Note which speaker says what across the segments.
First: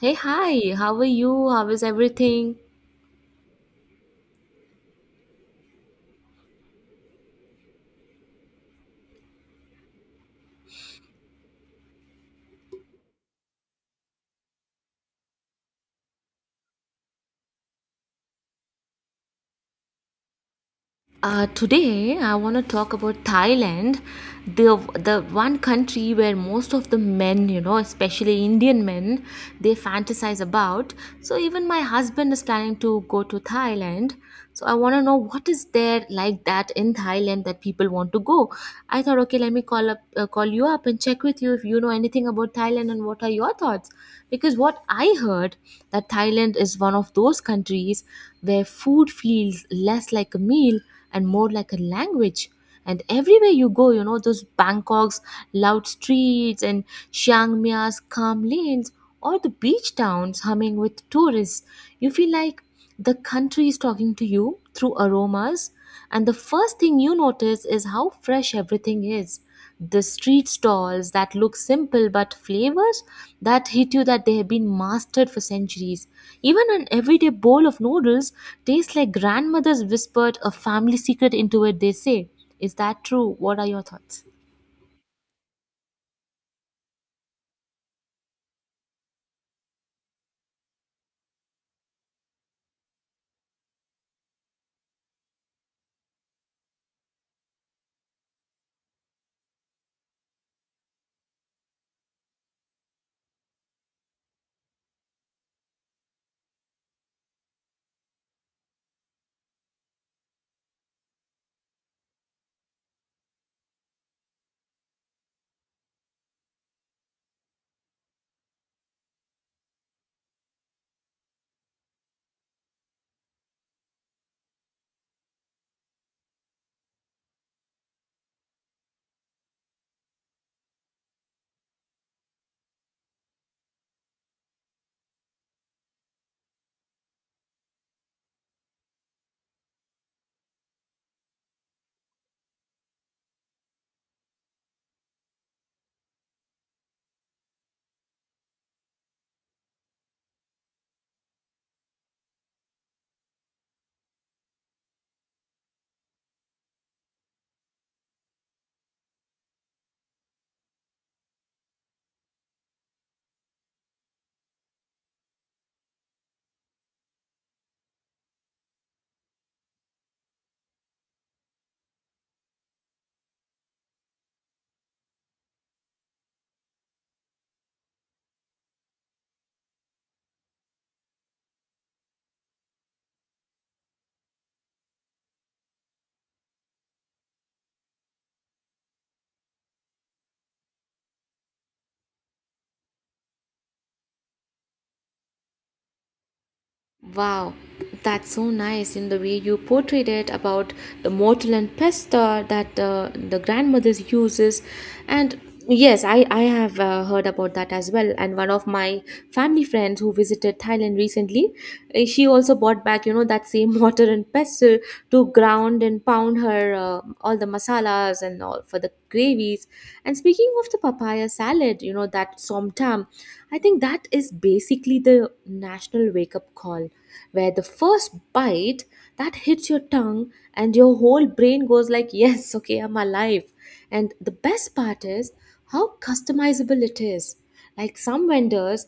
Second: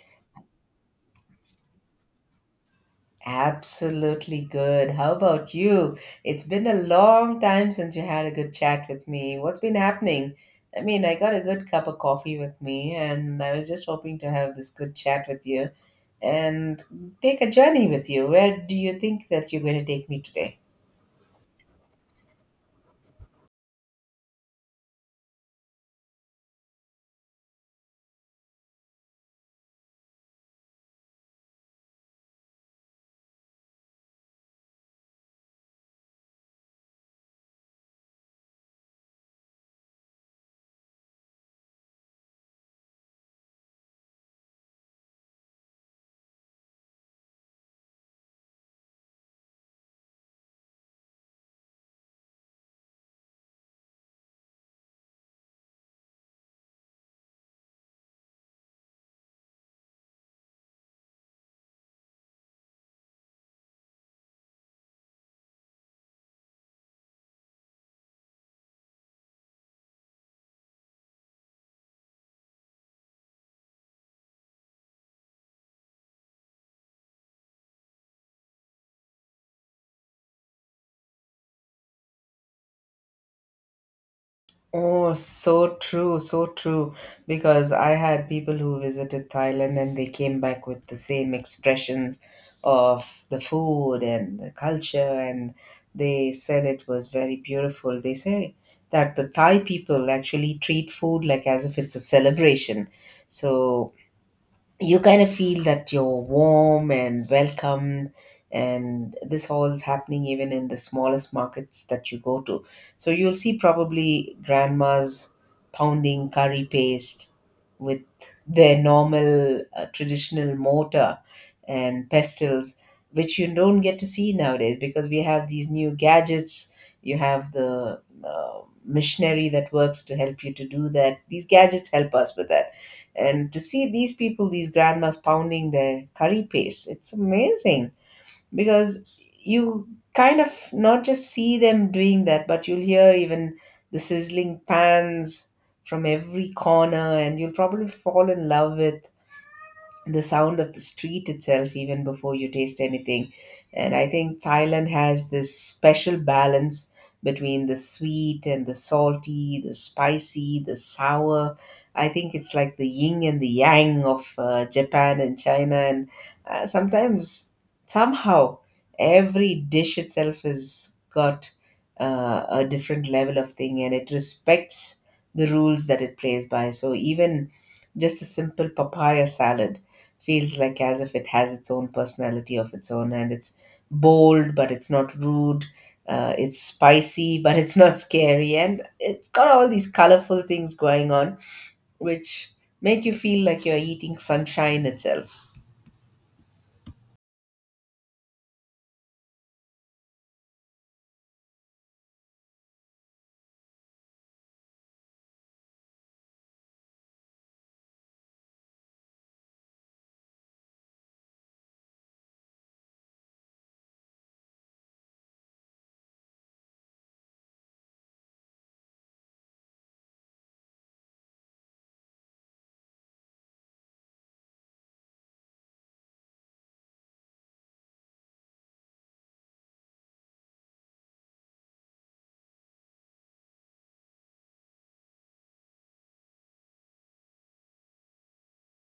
Speaker 1: Hey, hi, how are you? How is everything?
Speaker 2: Absolutely good. How about you? It's been a long time since you had a good chat with me. What's been happening? I got a good cup of coffee with me, and I was just hoping to have this good chat with you and take a journey with you. Where do you think that you're going to take me today?
Speaker 1: Today, I want to talk about Thailand, the the one country where most of the men, you know, especially Indian men, they fantasize about. So even my husband is planning to go to Thailand. So I want to know what is there like that in Thailand that people want to go. I thought, okay, let me call up, call you up and check with you if you know anything about Thailand and what are your thoughts. Because what I heard that Thailand is one of those countries where food feels less like a meal and more like a language. And everywhere you go, you know, those Bangkok's loud streets and Chiang Mai's calm lanes or the beach towns humming with tourists, you feel like the country is talking to you through aromas. And the first thing you notice is how fresh everything is, the street stalls that look simple but flavors that hit you that they have been mastered for centuries. Even an everyday bowl of noodles tastes like grandmother's whispered a family secret into it, they say. Is that true? What are your thoughts?
Speaker 2: Oh, so true, so true. Because I had people who visited Thailand and they came back with the same expressions of the food and the culture, and they said it was very beautiful. They say that the Thai people actually treat food like as if it's a celebration. So you kind of feel that you're warm and welcomed, and this all is happening even in the smallest markets that you go to. So you'll see probably grandmas pounding curry paste with their normal traditional mortar and pestles, which you don't get to see nowadays because we have these new gadgets. You have the machinery that works to help you to do that. These gadgets help us with that. And to see these people, these grandmas pounding their curry paste, it's amazing, because you kind of not just see them doing that, but you'll hear even the sizzling pans from every corner, and you'll probably fall in love with the sound of the street itself even before you taste anything. And I think Thailand has this special balance between the sweet and the salty, the spicy, the sour. I think it's like the yin and the yang of Japan and China. And sometimes, somehow, every dish itself has got a different level of thing, and it respects the rules that it plays by. So even just a simple papaya salad feels like as if it has its own personality of its own, and it's bold but it's not rude. It's spicy but it's not scary, and it's got all these colorful things going on which make you feel like you're eating sunshine itself.
Speaker 1: Wow, that's so nice in the way you portrayed it about the mortar and pestle that the grandmothers uses. And yes, I have heard about that as well. And one of my family friends who visited Thailand recently, she also bought back, you know, that same mortar and pestle to ground and pound her all the masalas and all for the gravies. And speaking of the papaya, buy a salad, you know, that somtam, I think that is basically the national wake up call, where the first bite that hits your tongue and your whole brain goes like, yes, okay, I'm alive. And the best part is how customizable it is. Like some vendors,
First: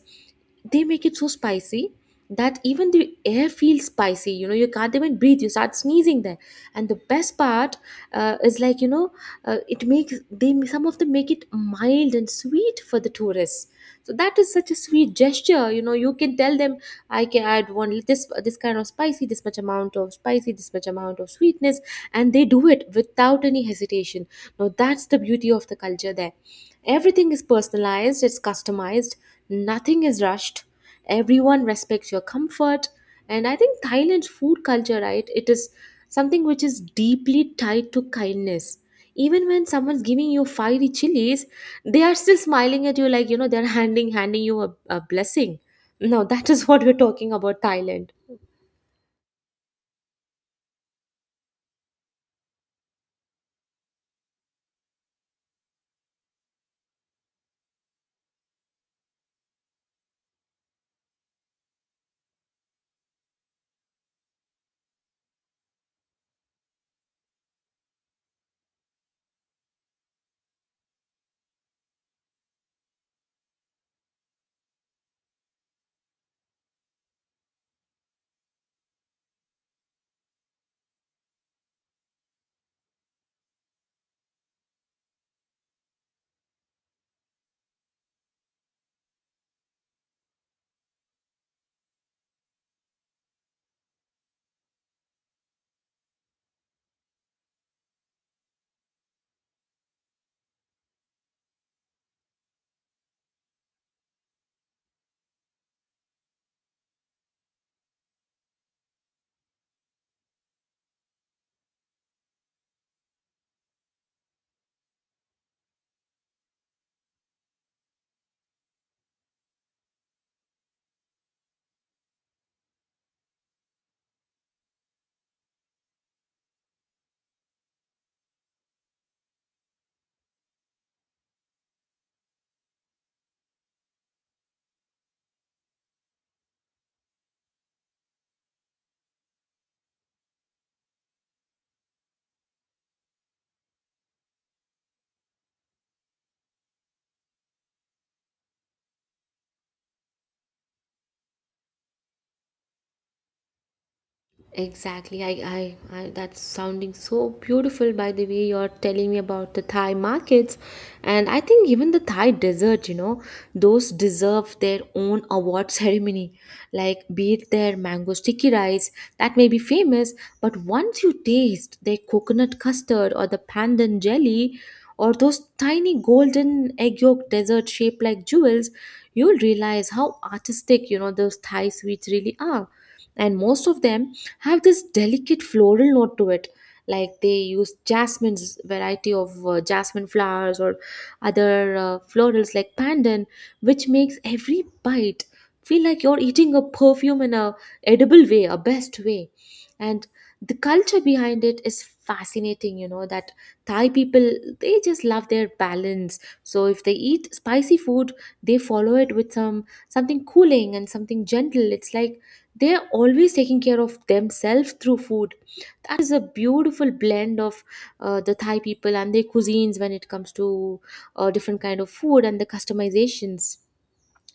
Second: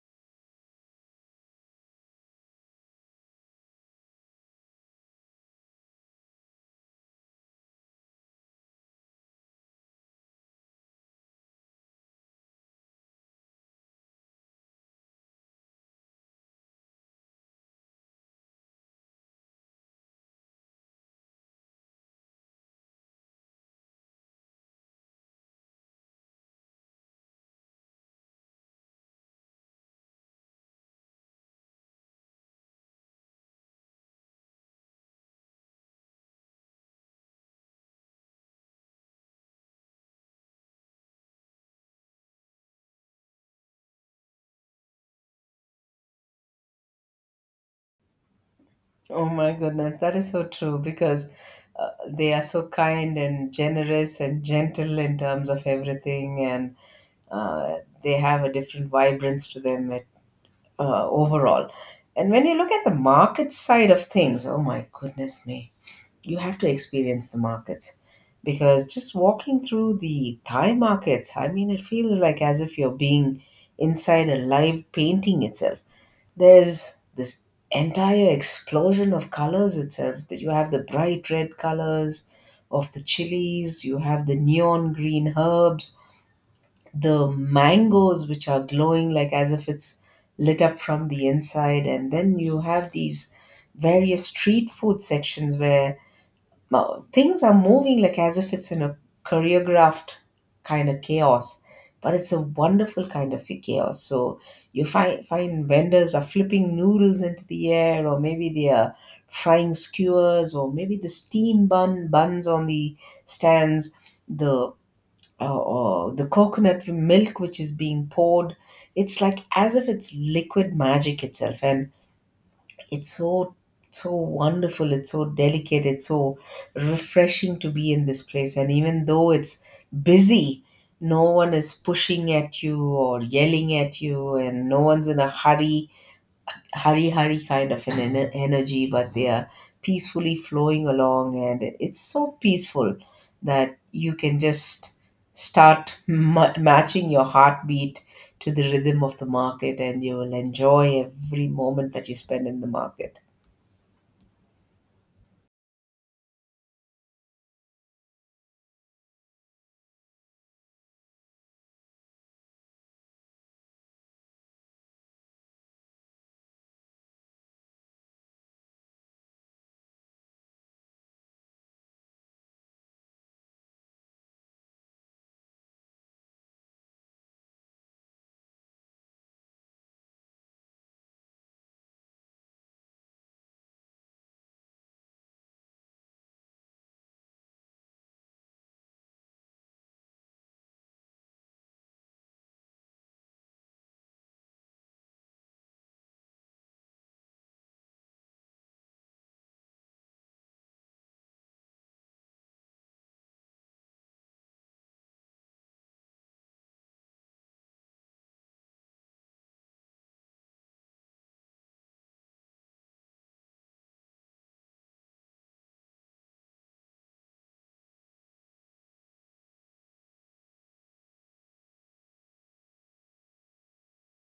Speaker 1: they make it so spicy that even the air feels spicy, you know, you can't even breathe, you start sneezing there. And the best part is like, you know, it makes they some of them make it mild and sweet for the tourists. So that is such a sweet gesture, you know, you can tell them I can add one, this kind of spicy, this much amount of spicy, this much amount of sweetness, and they do it without any hesitation. Now that's the beauty of the culture there. Everything is personalized, it's customized, nothing is rushed, everyone respects your comfort. And I think Thailand's food culture, right, it is something which is deeply tied to kindness. Even when someone's giving you fiery chilies, they are still smiling at you like, you know, they're handing you a blessing. Now that is what we're talking about Thailand.
Speaker 2: Oh my goodness, that is so true, because they are so kind and generous and gentle in terms of everything. And uh, they have a different vibrance to them. It Overall. And when you look at the market side of things, oh my goodness me, you have to experience the markets, because just walking through the Thai markets, I mean, it feels like as if you're being inside a live painting itself. There's this entire explosion of colors itself, that you have the bright red colors of the chilies, you have the neon green herbs, the mangoes which are glowing like as if it's lit up from the inside. And then you have these various street food sections where things are moving like as if it's in a choreographed kind of chaos, but it's a wonderful kind of chaos. So you find vendors are flipping noodles into the air, or maybe they are frying skewers, or maybe the steam buns on the stands, the oh, oh, the coconut milk which is being poured, it's like as if it's liquid magic itself. And it's so, so wonderful. It's so delicate. It's so refreshing to be in this place. And even though it's busy, no one is pushing at you or yelling at you, and no one's in a hurry kind of an energy, but they are peacefully flowing along, and it's so peaceful that you can just start matching your heartbeat to the rhythm of the market, and you will enjoy every moment that you spend in the market.
Speaker 1: Exactly. I that's sounding so beautiful by the way you're telling me about the Thai markets. And I think even the Thai dessert, you know, those deserve their own award ceremony. Like be it their mango sticky rice, that may be famous, but once you taste their coconut custard or the pandan jelly or those tiny golden egg yolk dessert shaped like jewels, you'll realize how artistic, you know, those Thai sweets really are. And most of them have this delicate floral note to it, like they use jasmine's variety of jasmine flowers or other florals like pandan, which makes every bite feel like you're eating a perfume in a edible way, a best way. And the culture behind it is fascinating, you know, that Thai people, they just love their balance. So if they eat spicy food, they follow it with some something cooling and something gentle. It's like they're always taking care of themselves through food. That is a beautiful blend of the Thai people and their cuisines when it comes to different kind of food and the customizations.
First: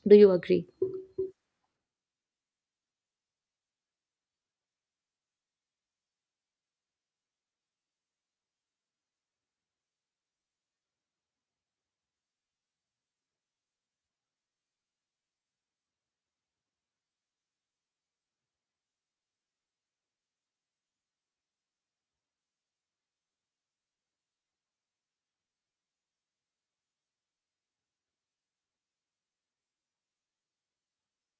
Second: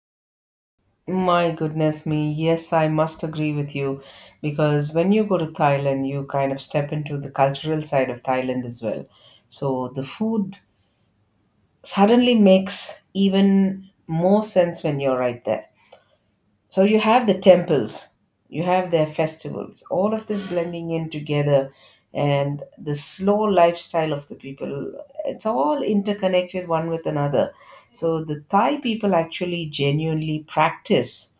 Speaker 1: Do you agree?
Speaker 2: My goodness me, yes, I must agree with you, because when you go to Thailand, you kind of step into the cultural side of Thailand as well. So the food suddenly makes even more sense when you're right there. So you have the temples, you have their festivals, all of this blending in together, and the slow lifestyle of the people. It's all interconnected one with another. So the Thai people actually genuinely practice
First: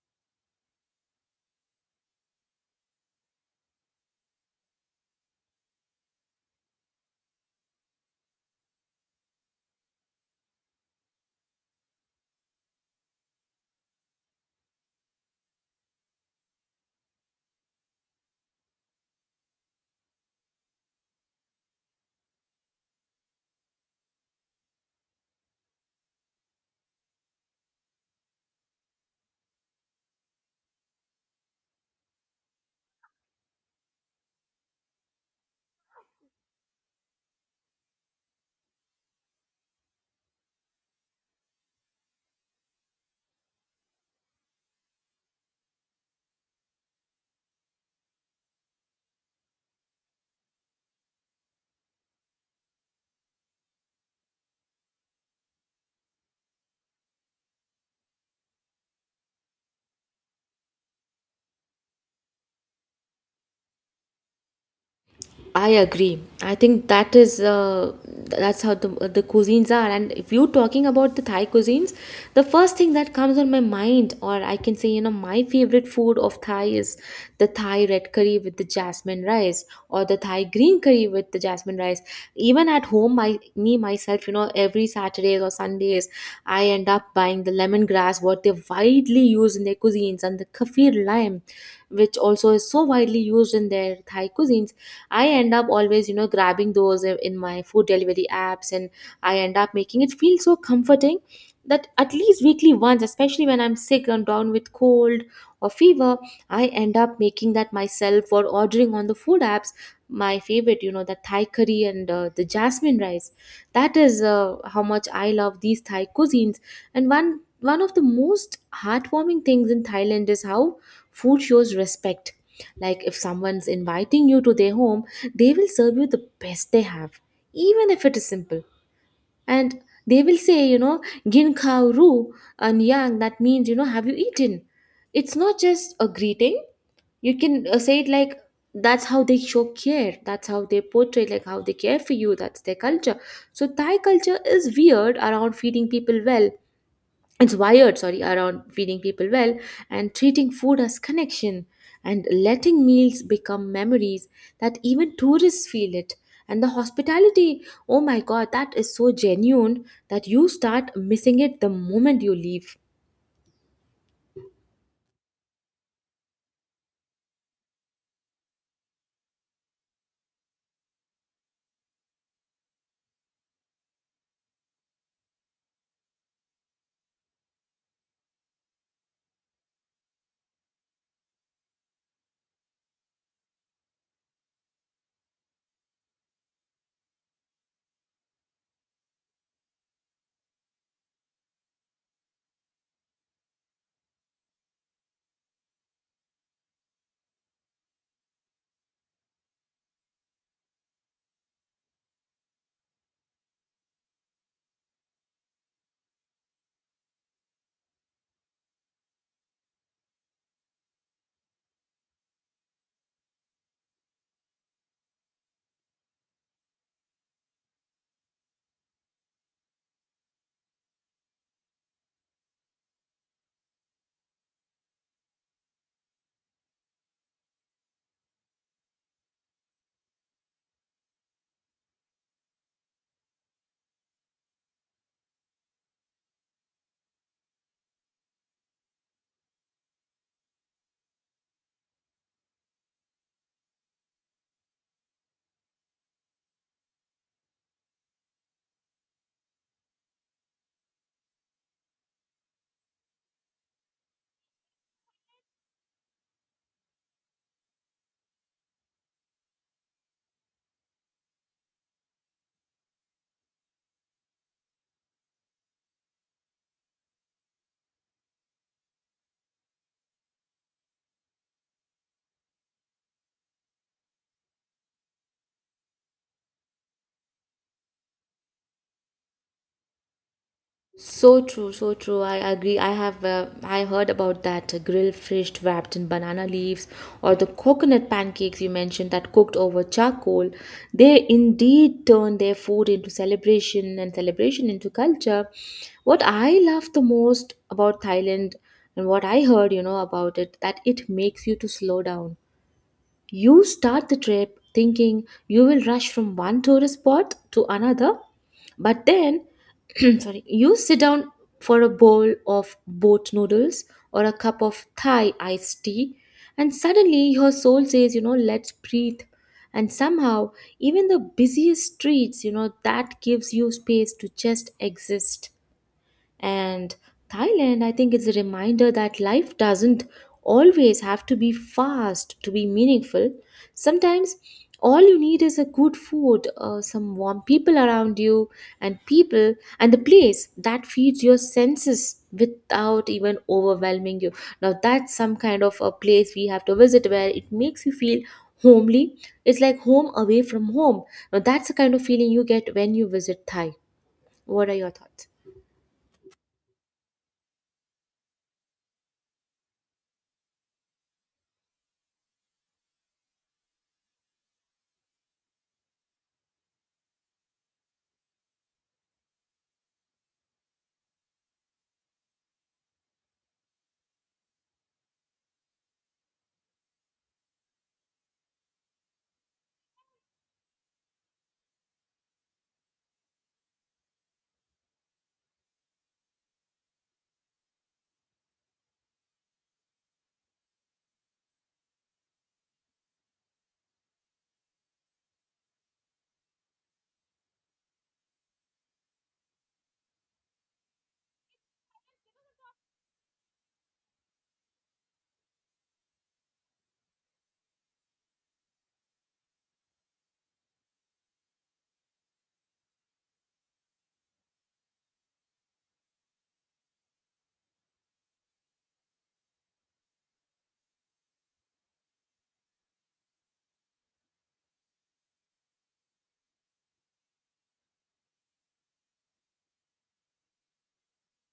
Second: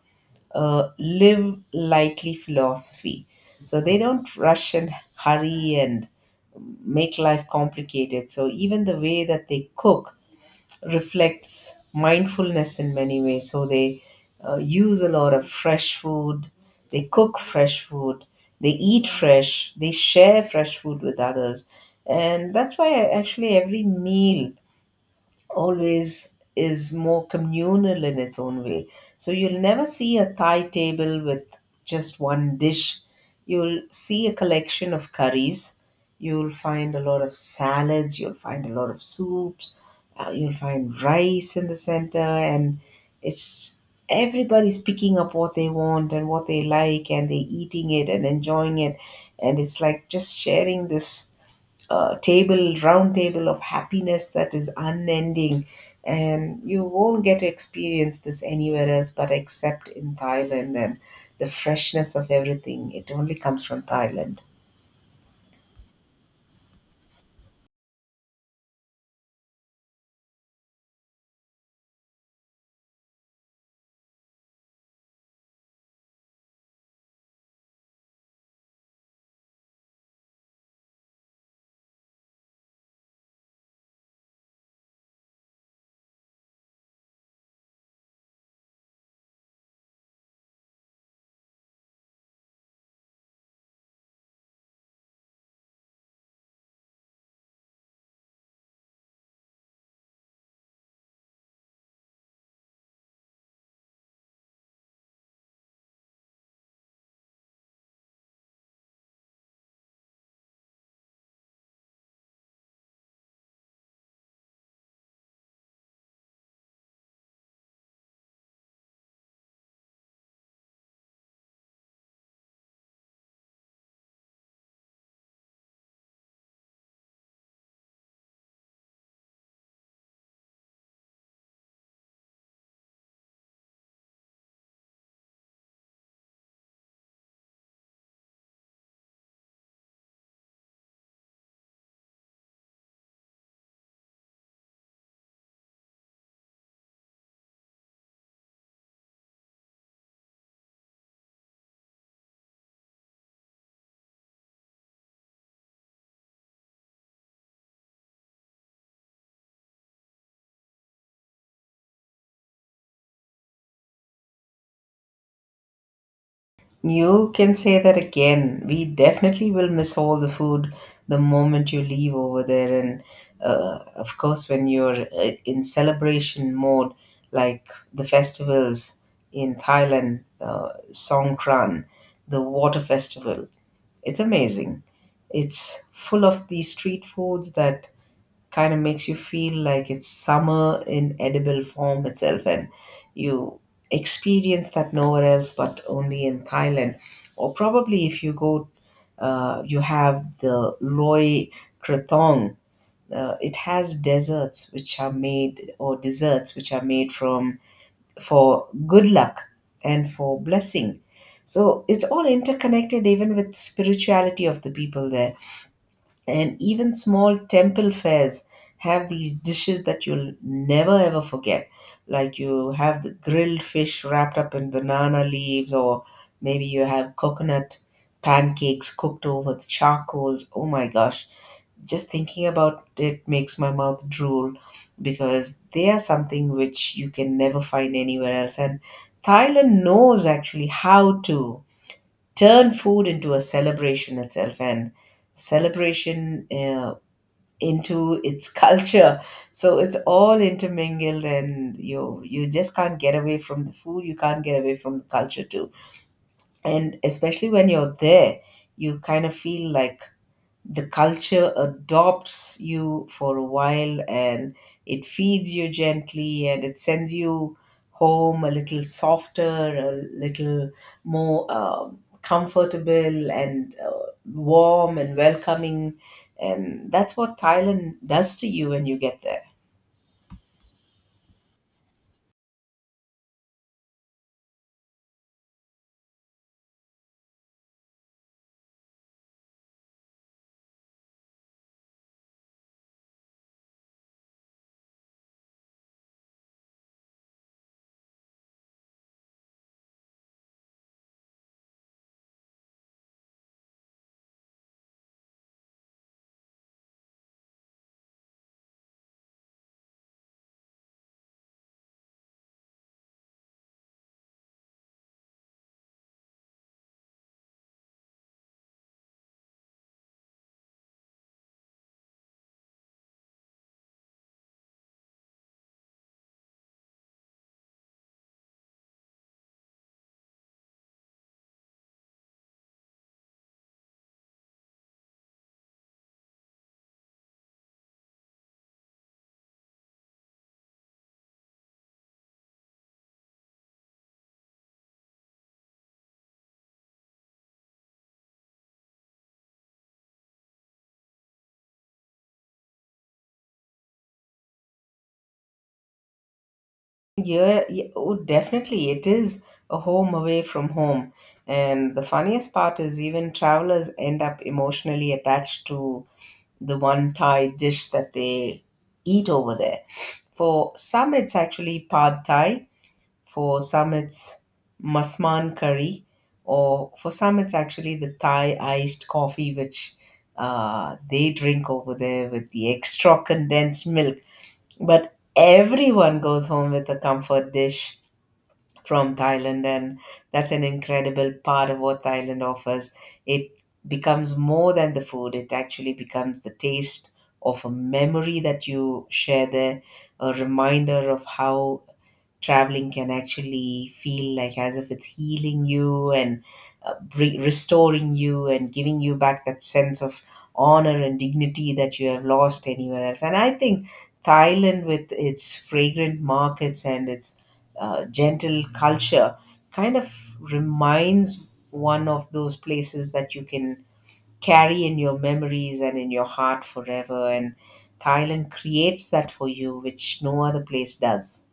Speaker 2: a live lightly philosophy. So they don't rush and hurry and make life complicated. So even the way that they cook reflects mindfulness in many ways. So they use a lot of fresh food, they cook fresh food, they eat fresh, they share fresh food with others. And that's why actually every meal always is more communal in its own way. So you'll never see a Thai table with just one dish. You'll see a collection of curries. You'll find a lot of salads. You'll find a lot of soups. You'll find rice in the center, and it's everybody's picking up what they want and what they like, and they're eating it and enjoying it, and it's like just sharing this table, round table of happiness that is unending. And you won't get to experience this anywhere else but except in Thailand, and the freshness of everything. It only comes from Thailand.
Speaker 1: I agree. I think that is that's how the cuisines are. And if you're talking about the Thai cuisines, the first thing that comes on my mind, or I can say, you know, my favorite food of Thai is the Thai red curry with the jasmine rice, or the Thai green curry with the jasmine rice. Even at home, my me myself, you know, every Saturdays or Sundays, I end up buying the lemongrass, what they widely use in their cuisines, and the kaffir lime, which also is so widely used in their Thai cuisines. I end up always, you know, grabbing those in my food delivery apps, and I end up making it feel so comforting that at least weekly once, especially when I'm sick and down with cold or fever, I end up making that myself or ordering on the food apps. My favorite, you know, the Thai curry and the jasmine rice. That is how much I love these Thai cuisines. And one of the most heartwarming things in Thailand is how food shows respect. Like if someone's inviting you to their home, they will serve you the best they have, even if it is simple. And they will say, you know, gin khao ru and yang, that means, you know, have you eaten? It's not just a greeting. You can say it like that's how they show care. That's how they portray, like how they care for you. That's their culture. So Thai culture is weird around feeding people well, it's wired, sorry, around feeding people well, and treating food as connection, and letting meals become memories, that even tourists feel it. And the hospitality, oh my god, that is so genuine that you start missing it the moment you leave.
Speaker 2: You can say that again. We definitely will miss all the food the moment you leave over there. And of course, when you're in celebration mode, like the festivals in Thailand, Songkran, the water festival, it's amazing. It's full of these street foods that kind of makes you feel like it's summer in edible form itself. And you experience that nowhere else but only in Thailand. Or probably if you go, you have the Loy Krathong. It has desserts which are made, or desserts which are made from, for good luck and for blessing. So it's all interconnected even with spirituality of the people there. And even small temple fairs have these dishes that you'll never ever forget, like you have the grilled fish wrapped up in banana leaves, or maybe you have coconut pancakes cooked over the charcoals. Oh my gosh, just thinking about it makes my mouth drool, because they are something which you can never find anywhere else. And Thailand knows actually how to turn food into a celebration itself, and celebration into its culture. So it's all intermingled, and you just can't get away from the food, you can't get away from the culture too. And especially when you're there, you kind of feel like the culture adopts you for a while, and it feeds you gently, and it sends you home a little softer, a little more comfortable and warm and welcoming. And that's what Thailand does to you when you get there.
Speaker 1: So true, so true. I agree. I have I heard about that grilled fish wrapped in banana leaves or the coconut pancakes you mentioned that cooked over charcoal. They indeed turn their food into celebration and celebration into culture. What I love the most about Thailand and what I heard, you know, about it that it makes you to slow down. You start the trip thinking you will rush from one tourist spot to another, but then sorry, you sit down for a bowl of boat noodles or a cup of Thai iced tea, and suddenly your soul says, you know, let's breathe. And somehow, even the busiest streets, you know, that gives you space to just exist. And Thailand, I think, is a reminder that life doesn't always have to be fast to be meaningful. Sometimes all you need is a good food, some warm people around you, and people, and the place that feeds your senses without even overwhelming you. Now, that's some kind of a place we have to visit where it makes you feel homely. It's like home away from home. Now, that's the kind of feeling you get when you visit Thai. What are your thoughts?
Speaker 2: Yeah, yeah, oh, definitely. It is a home away from home. And the funniest part is, even travelers end up emotionally attached to the one Thai dish that they eat over there. For some, it's actually pad Thai. For some, it's masman curry. Or for some, it's actually the Thai iced coffee, which they drink over there with the extra condensed milk. But everyone goes home with a comfort dish from Thailand, and that's an incredible part of what Thailand offers. It becomes more than the food, it actually becomes the taste of a memory that you share there, a reminder of how traveling can actually feel like as if it's healing you and restoring you and giving you back that sense of honor and dignity that you have lost anywhere else. And I think Thailand, with its fragrant markets and its gentle culture, kind of reminds one of those places that you can carry in your memories and in your heart forever. And Thailand creates that for you, which no other place does.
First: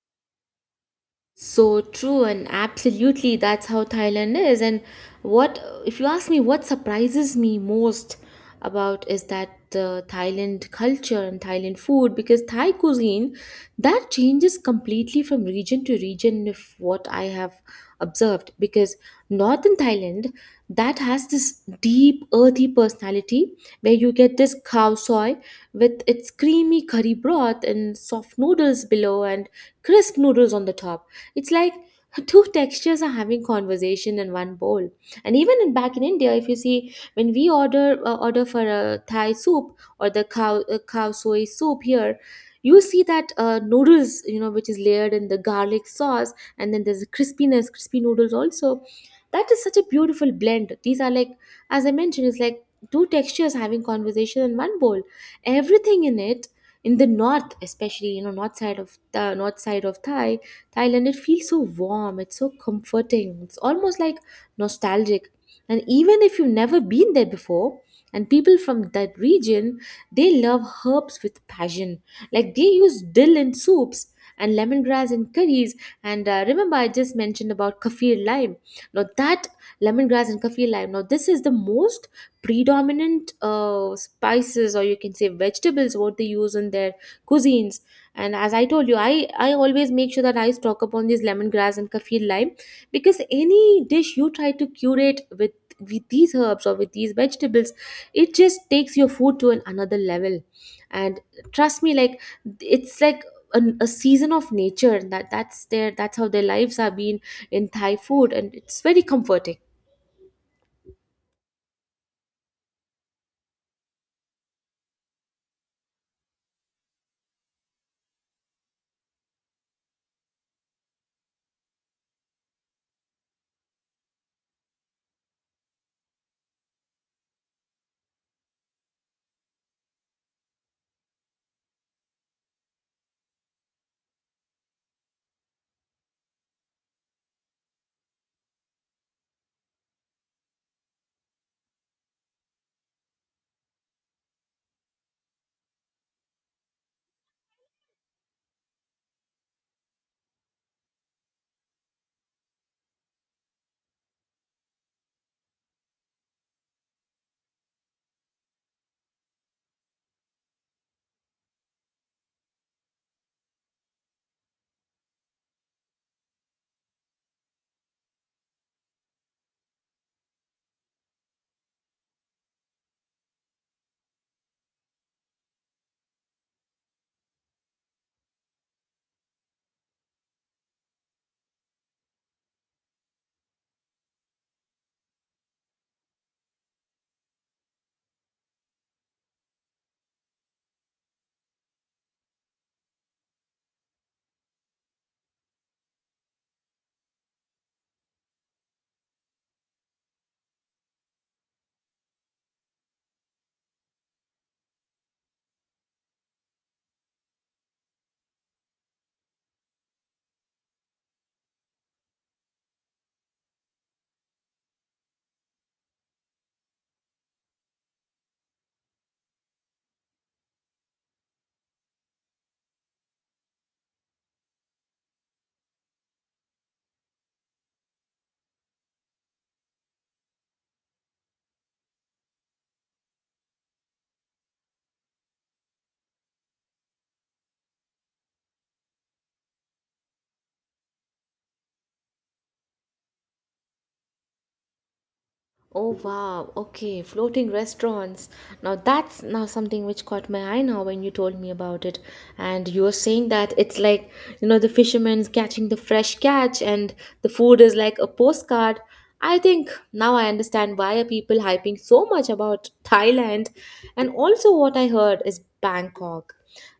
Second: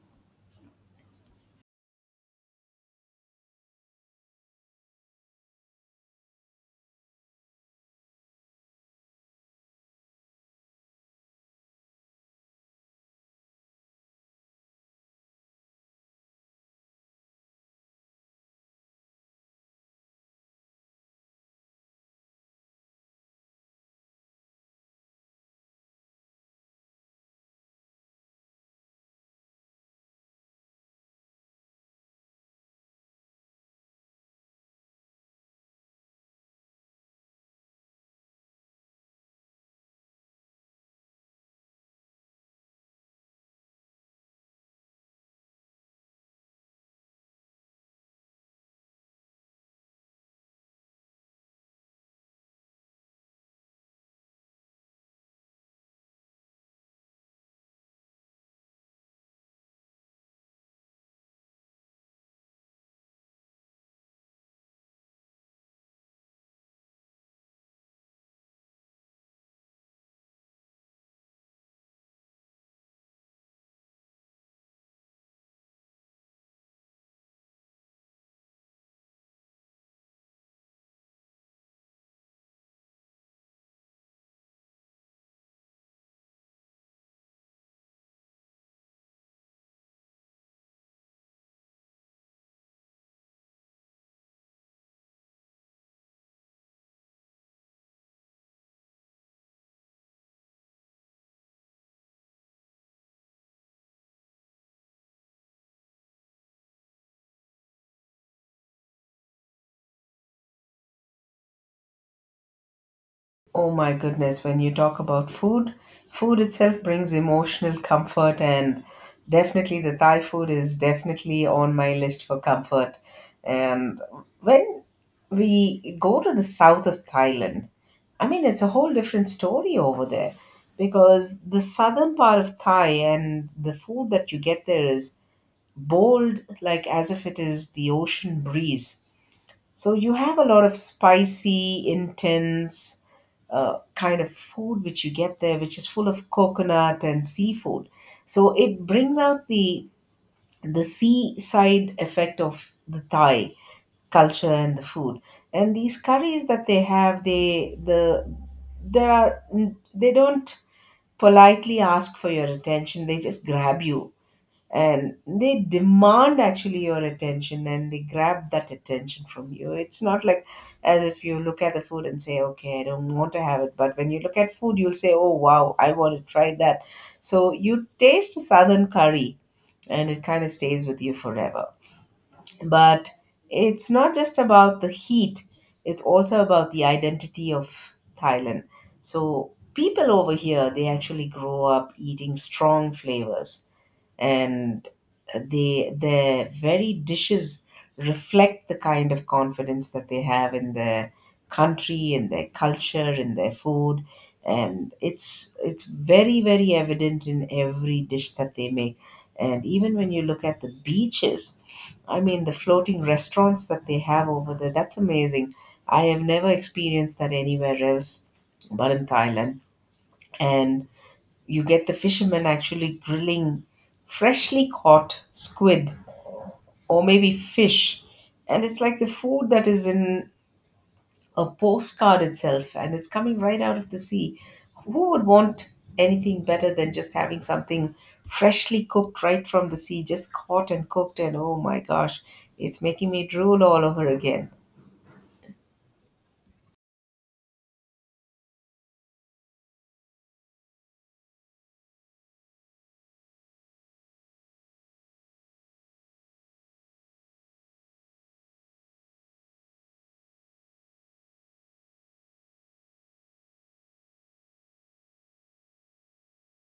Speaker 1: So true, and absolutely, that's how Thailand is. And what, if you ask me, what surprises me most about is that the Thailand culture and Thailand food, because Thai cuisine that changes completely from region to region, if what I have observed. Because northern Thailand that has this deep, earthy personality, where you get this khao soy with its creamy curry broth and soft noodles below and crisp noodles on the top. It's like two textures are having conversation in one bowl. And even in, back in India, if you see when we order order for a Thai soup or the cow soy soup here. You see that noodles, you know, which is layered in the garlic sauce, and then there's a crispiness, crispy noodles also. That is such a beautiful blend. These are like, as I mentioned, it's like two textures having conversation in one bowl. Everything in it, in the north especially, you know, north side of the north side of Thai Thailand, it feels so warm, it's so comforting, it's almost like nostalgic. And even if you've never been there before, and people from that region, they love herbs with passion. Like they use dill in soups and lemongrass in curries. And remember, I just mentioned about kaffir lime. Now, that lemongrass and kaffir lime, now, this is the most predominant spices, or you can say vegetables, what they use in their cuisines. And as I told you, I always make sure that I stock up on these lemongrass and kaffir lime, because any dish you try to curate with these herbs or with these vegetables, it just takes your food to an another level. And trust me, like, it's like a season of nature that that's how their lives are being in Thai food, and it's very comforting.
Speaker 2: Oh my goodness, when you talk about food, food itself brings emotional comfort, and definitely the Thai food is definitely on my list for comfort. And when we go to the south of Thailand, I mean, it's a whole different story over there, because the southern part of Thai and the food that you get there is bold, like as if it is the ocean breeze. So you have a lot of spicy, intense kind of food which you get there, which is full of coconut and seafood. So it brings out the seaside effect of the Thai culture and the food. And these curries that they have, they the there are they don't politely ask for your attention. They just grab you, and they demand actually your attention, and they grab that attention from you. It's not like as if you look at the food and say, okay, I don't want to have it, but when you look at food you'll say, oh wow, I want to try that. So you taste a southern curry, and it kind of stays with you forever. But it's not just about the heat, it's also about the identity of Thailand. So people over here, they actually grow up eating strong flavors, and they their very dishes reflect the kind of confidence that they have in their country, in their culture, in their food. And it's very evident in every dish that they make. And even when you look at the beaches, I mean, the floating restaurants that they have over there, that's amazing. I have never experienced that anywhere else but in Thailand. And you get the fishermen actually grilling freshly caught squid or maybe fish. And it's like the food that is in a postcard itself, and it's coming right out of the sea. Who would want anything better than just having something freshly cooked right from the sea, just caught and cooked? And oh my gosh, it's making me drool all over again.
Speaker 1: Oh wow, okay, floating restaurants. Now that's now something which caught my eye now when you told me about it. And you were saying that it's like, you know, the fishermen's catching the fresh catch and the food is like a postcard. I think now I understand why are people hyping so much about Thailand. And also what I heard is Bangkok.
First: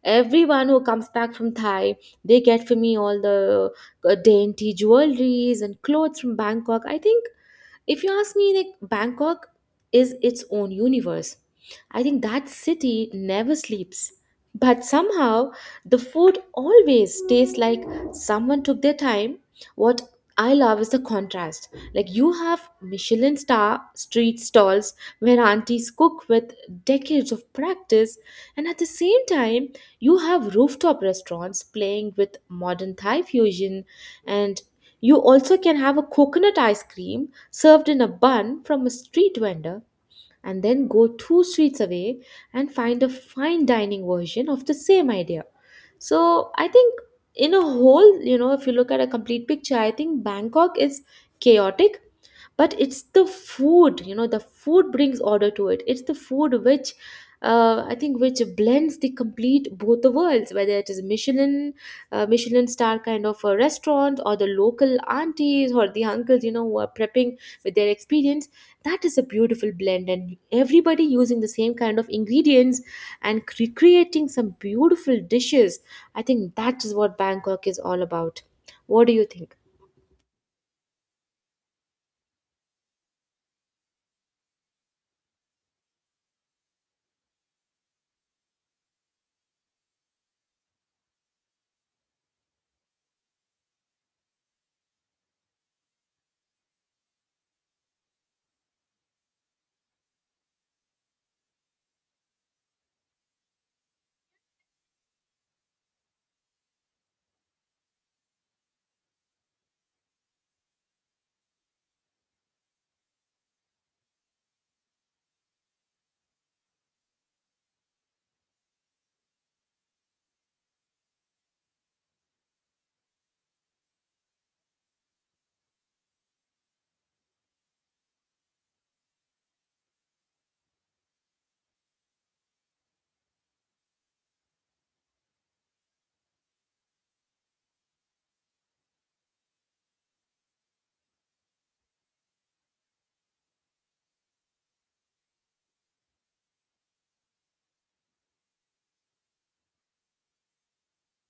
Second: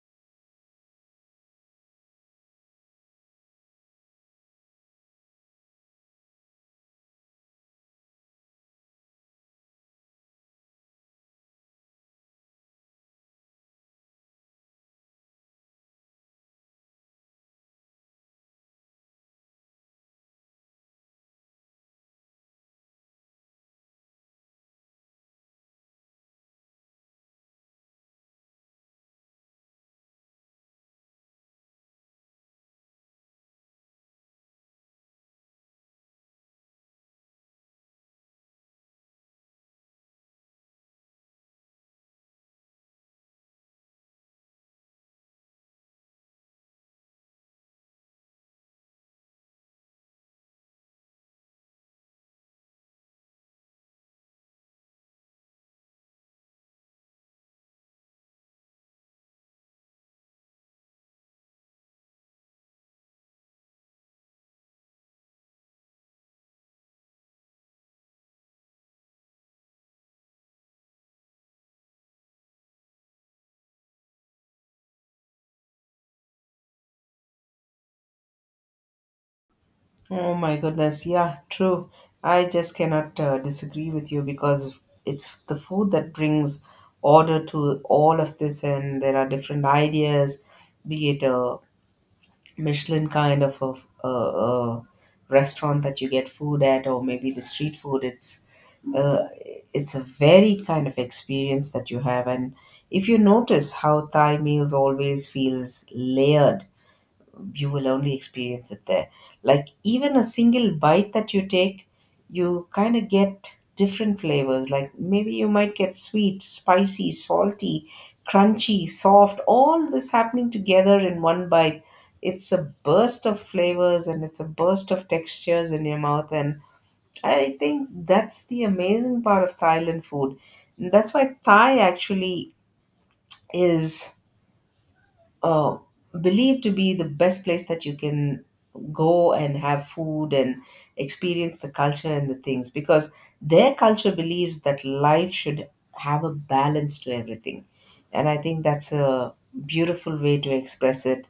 Speaker 1: Everyone who comes back from Thai, they get for me all the dainty jewelries and clothes from Bangkok. I think if you ask me, like, Bangkok is its own universe. I think that city never sleeps, but somehow the food always tastes like someone took their time. What I love is the contrast. Like, you have Michelin star street stalls where aunties cook with decades of practice, and at the same time you have rooftop restaurants playing with modern Thai fusion. And you also can have a coconut ice cream served in a bun from a street vendor, and then go two streets away and find a fine dining version of the same idea. So I think in a whole, you know, if you look at a complete picture, I think Bangkok is chaotic, but it's the food, you know, the food brings order to it. It's the food which, I think, which blends the complete both the worlds, whether it is Michelin, Michelin star kind of a restaurant, or the local aunties or the uncles, you know, who are prepping with their experience. That is a beautiful blend, and everybody using the same kind of ingredients and creating some beautiful dishes. I think that is what Bangkok is all about. What do you think?
Speaker 2: Oh my goodness. Yeah, true. I just cannot disagree with you, because it's the food that brings order to all of this, and there are different ideas. Be it a Michelin kind of a restaurant that you get food at, or maybe the street food. Uh, it's a varied kind of experience that you have. And if you notice how Thai meals always feels layered, you will only experience it there. Like even a single bite that you take, you kind of get different flavors. Like maybe you might get sweet, spicy, salty, crunchy, soft, all this happening together in one bite. It's a burst of flavors and it's a burst of textures in your mouth. And I think that's the amazing part of Thailand food. And that's why Thai actually is uh, believed to be the best place that you can go and have food and experience the culture and the things, because their culture believes that life should have a balance to everything. And I think that's a beautiful way to express it,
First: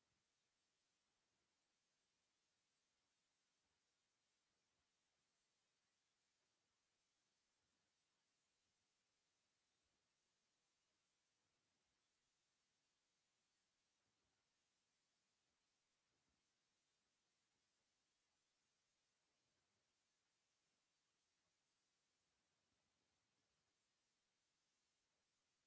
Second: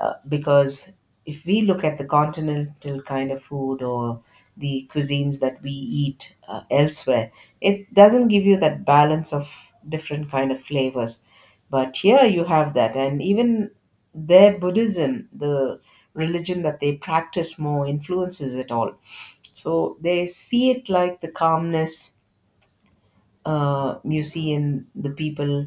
Speaker 2: because if we look at the continental kind of food or the cuisines that we eat elsewhere, it doesn't give you that balance of different kind of flavors. But here you have that. And even their Buddhism, the religion that they practice, more influences it all. So they see it like the calmness you see in the people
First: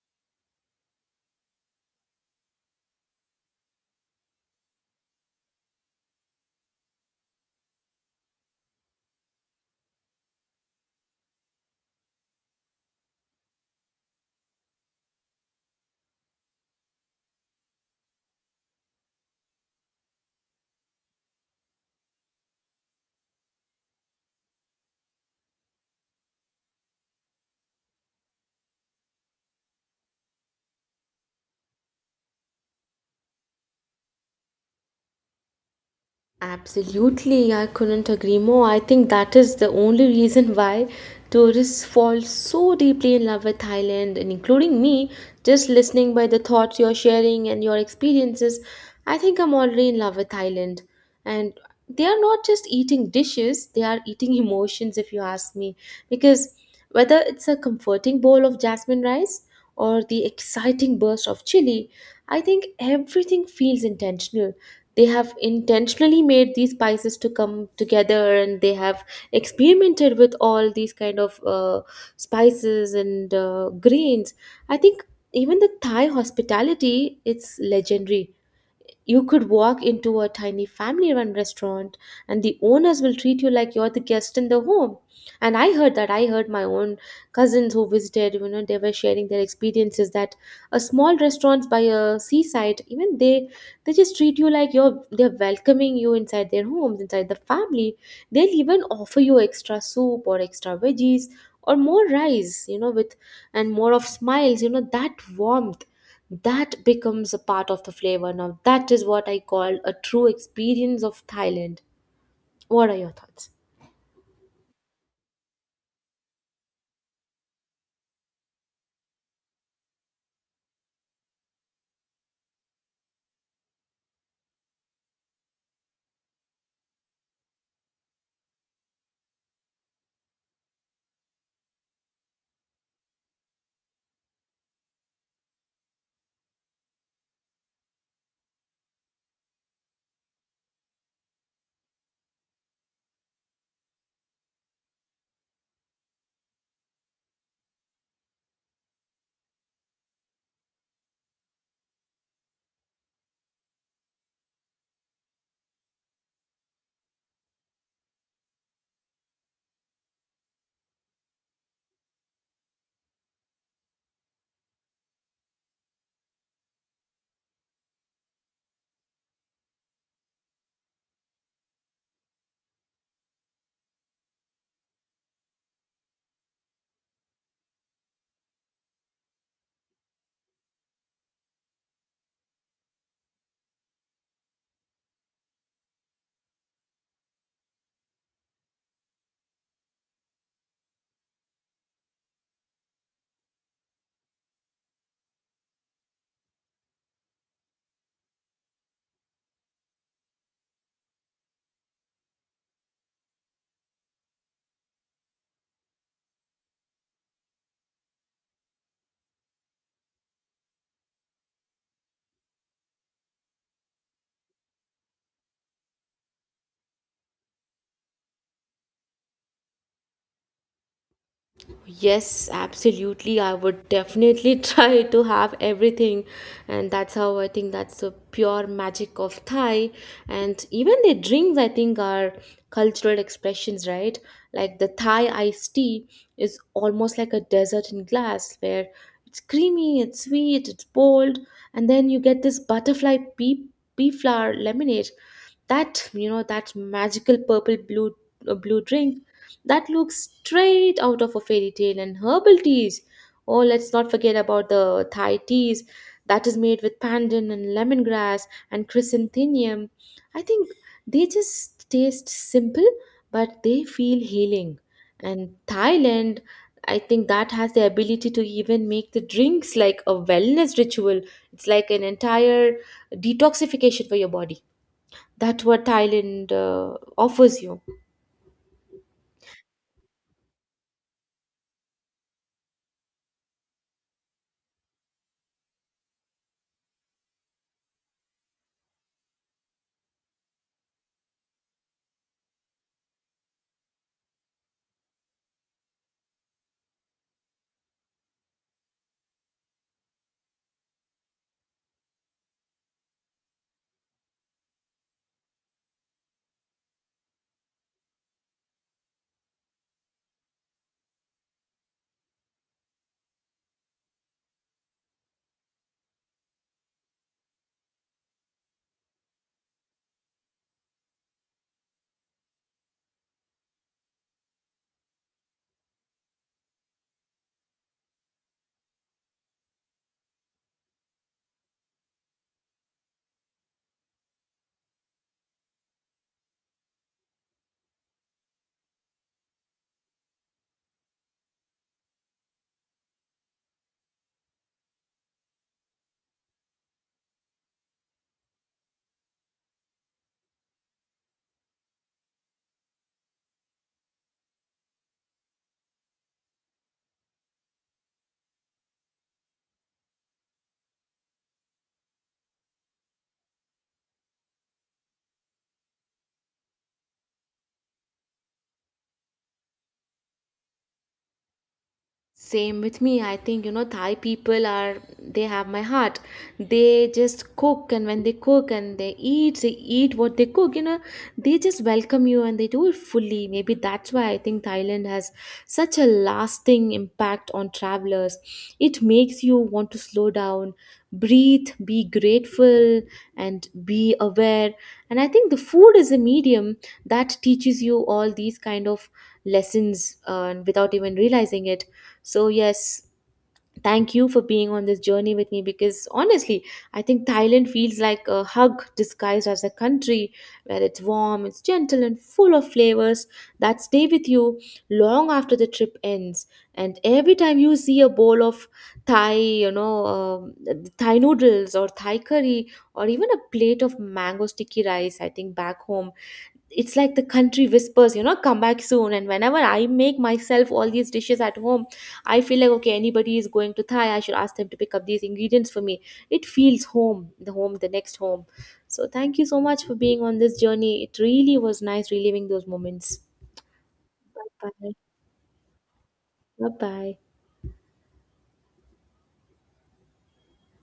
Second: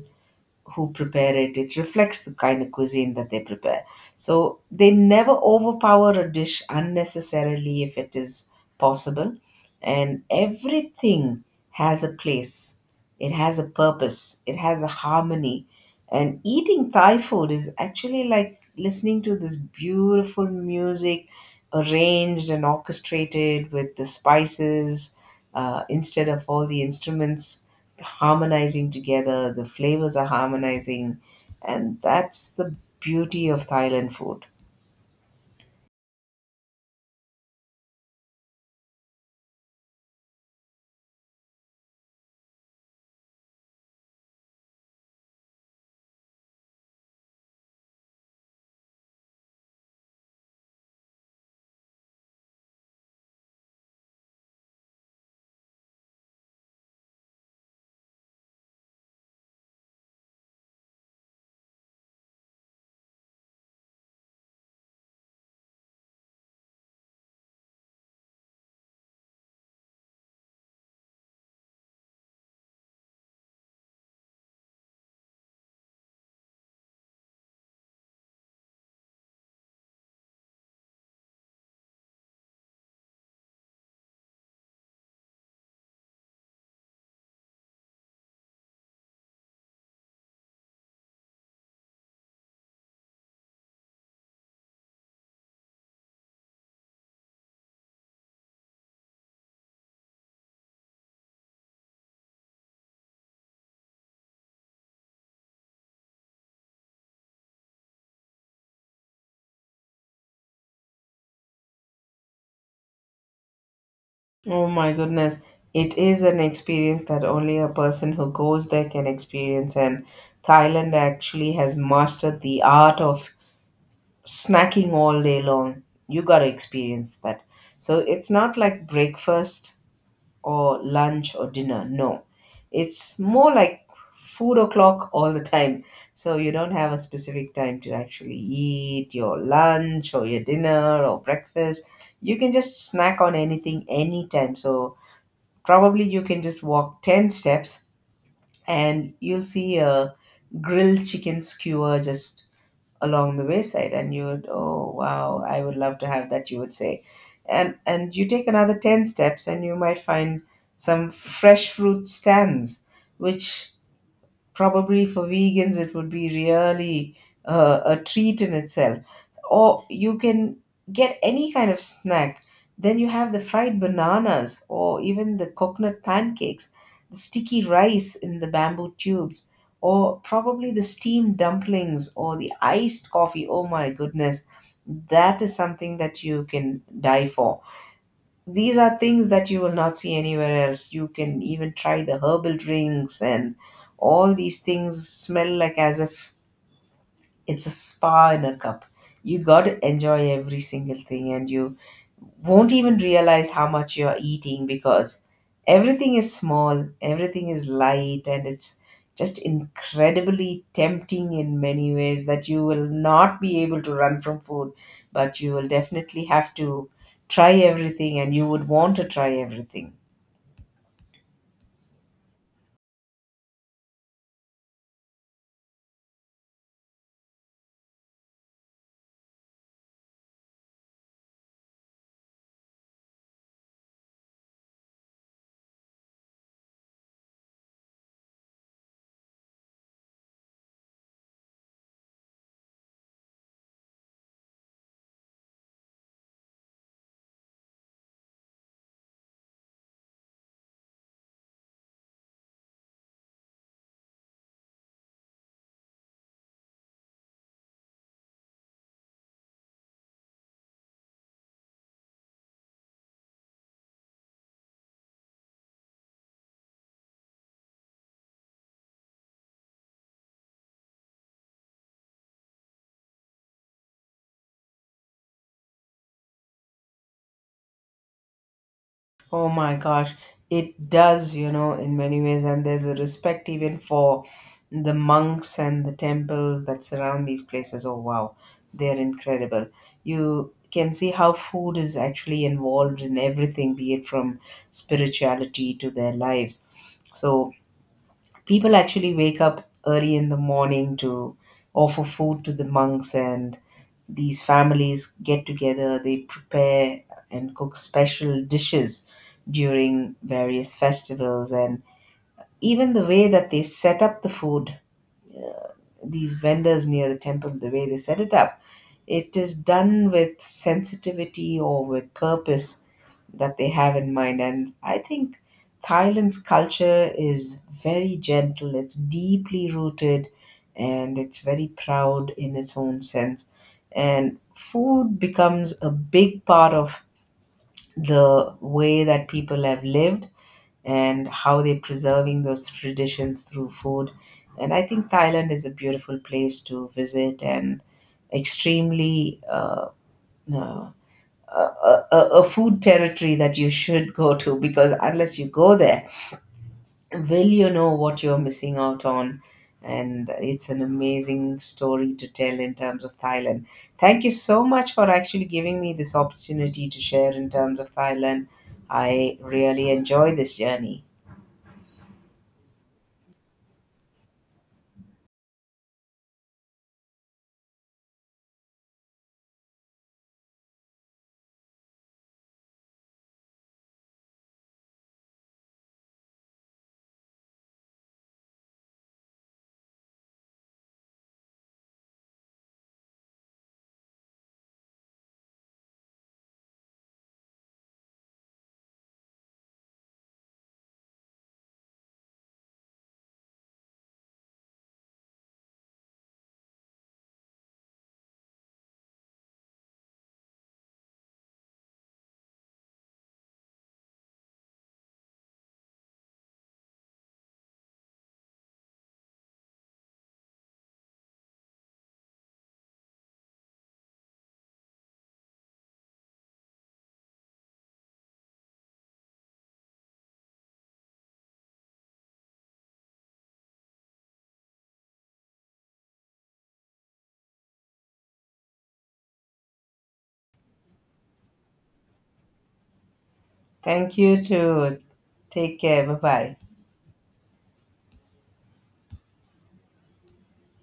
Speaker 2: who prepare it, it reflects the kind of cuisine that they prepare. So they never overpower a dish unnecessarily if it is possible, and everything has a place, it has a purpose, it has a harmony. And eating Thai food is actually like listening to this beautiful music, arranged and orchestrated with the spices instead of all the instruments. Harmonizing together, the flavors are harmonizing, and that's the beauty of Thailand food.
Speaker 1: Absolutely, I couldn't agree more. I think that is the only reason why tourists fall so deeply in love with Thailand, and including me, just listening by the thoughts you're sharing and your experiences, I think I'm already in love with Thailand. And they are not just eating dishes, they are eating emotions, if you ask me. Because whether it's a comforting bowl of jasmine rice or the exciting burst of chili, I think everything feels intentional. They have intentionally made these spices to come together, and they have experimented with all these kind of spices and grains. I think even the Thai hospitality, it's legendary. You could walk into a tiny family run restaurant and the owners will treat you like you're the guest in the home. And I heard my own cousins who visited, you know, they were sharing their experiences that a small restaurants by a seaside, even they just treat you like you're, they're welcoming you inside their homes, inside the family. They'll even offer you extra soup or extra veggies or more rice, you know, with, and more of smiles, you know, that warmth that becomes a part of the flavor. Now that is what I call a true experience of Thailand. What are your thoughts?
Speaker 2: Oh my goodness. It is an experience that only a person who goes there can experience. And Thailand actually has mastered the art of snacking all day long. You got to experience that. So it's not like breakfast or lunch or dinner. No, it's more like food o'clock all the time. So you don't have a specific time to actually eat your lunch or your dinner or breakfast. You can just snack on anything anytime. So probably you can just walk 10 steps, and you'll see a grilled chicken skewer just along the wayside, and you would, oh wow, I would love to have that, you would say. And you take another 10 steps, and you might find some fresh fruit stands, which probably for vegans, it would be really a treat in itself. Or you can get any kind of snack. Then you have the fried bananas or even the coconut pancakes, the sticky rice in the bamboo tubes, or probably the steamed dumplings or the iced coffee. Oh my goodness, that is something that you can die for. These are things that you will not see anywhere else. You can even try the herbal drinks, and all these things smell like as if it's a spa in a cup. You got to enjoy every single thing, and you won't even realize how much you're eating, because everything is small, everything is light, and it's just incredibly tempting in many ways that you will not be able to run from food, but you will definitely have to try everything, and you would want to try everything.
Speaker 1: Yes, absolutely. I would definitely try to have everything. And that's how I think that's the pure magic of Thai. And even their drinks, I think, are cultural expressions, right? Like the Thai iced tea is almost like a desert in glass where it's creamy, it's sweet, it's bold. And then you get this butterfly pea flower lemonade. That, you know, that magical purple blue, blue drink that looks straight out of a fairy tale. And herbal teas, oh, let's not forget about the Thai teas that is made with pandan and lemongrass and chrysanthemum. I think they just taste simple, but they feel healing. And Thailand, I think, that has the ability to even make the drinks like a wellness ritual. It's like an entire detoxification for your body. That's what Thailand offers you.
Speaker 2: Oh my gosh, it does, you know, in many ways. And there's a respect even for the monks and the temples that surround these places. Oh wow, they're incredible. You can see how food is actually involved in everything, be it from spirituality to their lives. So people actually wake up early in the morning to offer food to the monks, and these families get together, they prepare and cook special dishes during various festivals. And even the way that they set up the food, these vendors near the temple, the way they set it up, it is done with sensitivity or with purpose that they have in mind. And I think Thailand's culture is very gentle, it's deeply rooted, and it's very proud in its own sense. And food becomes a big part of the way that people have lived and how they're preserving those traditions through food. And I think Thailand is a beautiful place to visit, and extremely uh, a, a food territory that you should go to, because unless you go there, will you know what you're missing out on? And it's an amazing story to tell in terms of Thailand. Thank you so much for actually giving me this opportunity to share in terms of Thailand. I really enjoy this journey.
Speaker 1: Same with me. I think, you know, Thai people are, they have my heart. They just cook, and when they cook and they eat what they cook, you know, they just welcome you and they do it fully. Maybe that's why I think Thailand has such a lasting impact on travelers. It makes you want to slow down, breathe, be grateful, and be aware. And I think the food is a medium that teaches you all these kind of lessons without even realizing it. So, yes, thank you for being on this journey with me, because honestly, I think Thailand feels like a hug disguised as a country where it's warm, it's gentle, and full of flavors that stay with you long after the trip ends. And every time you see a bowl of Thai, you know, um, Thai noodles or Thai curry or even a plate of mango sticky rice, I think back home it's like the country whispers, you know, come back soon. And whenever I make myself all these dishes at home, I feel like, okay, anybody is going to Thai, I should ask them to pick up these ingredients for me. It feels home, the home, the next home. So thank you so much for being on this journey. It really was nice reliving those moments.
Speaker 2: Thank you
Speaker 1: Bye bye.
Speaker 2: too. Take care. Bye bye.
Speaker 1: Bye bye.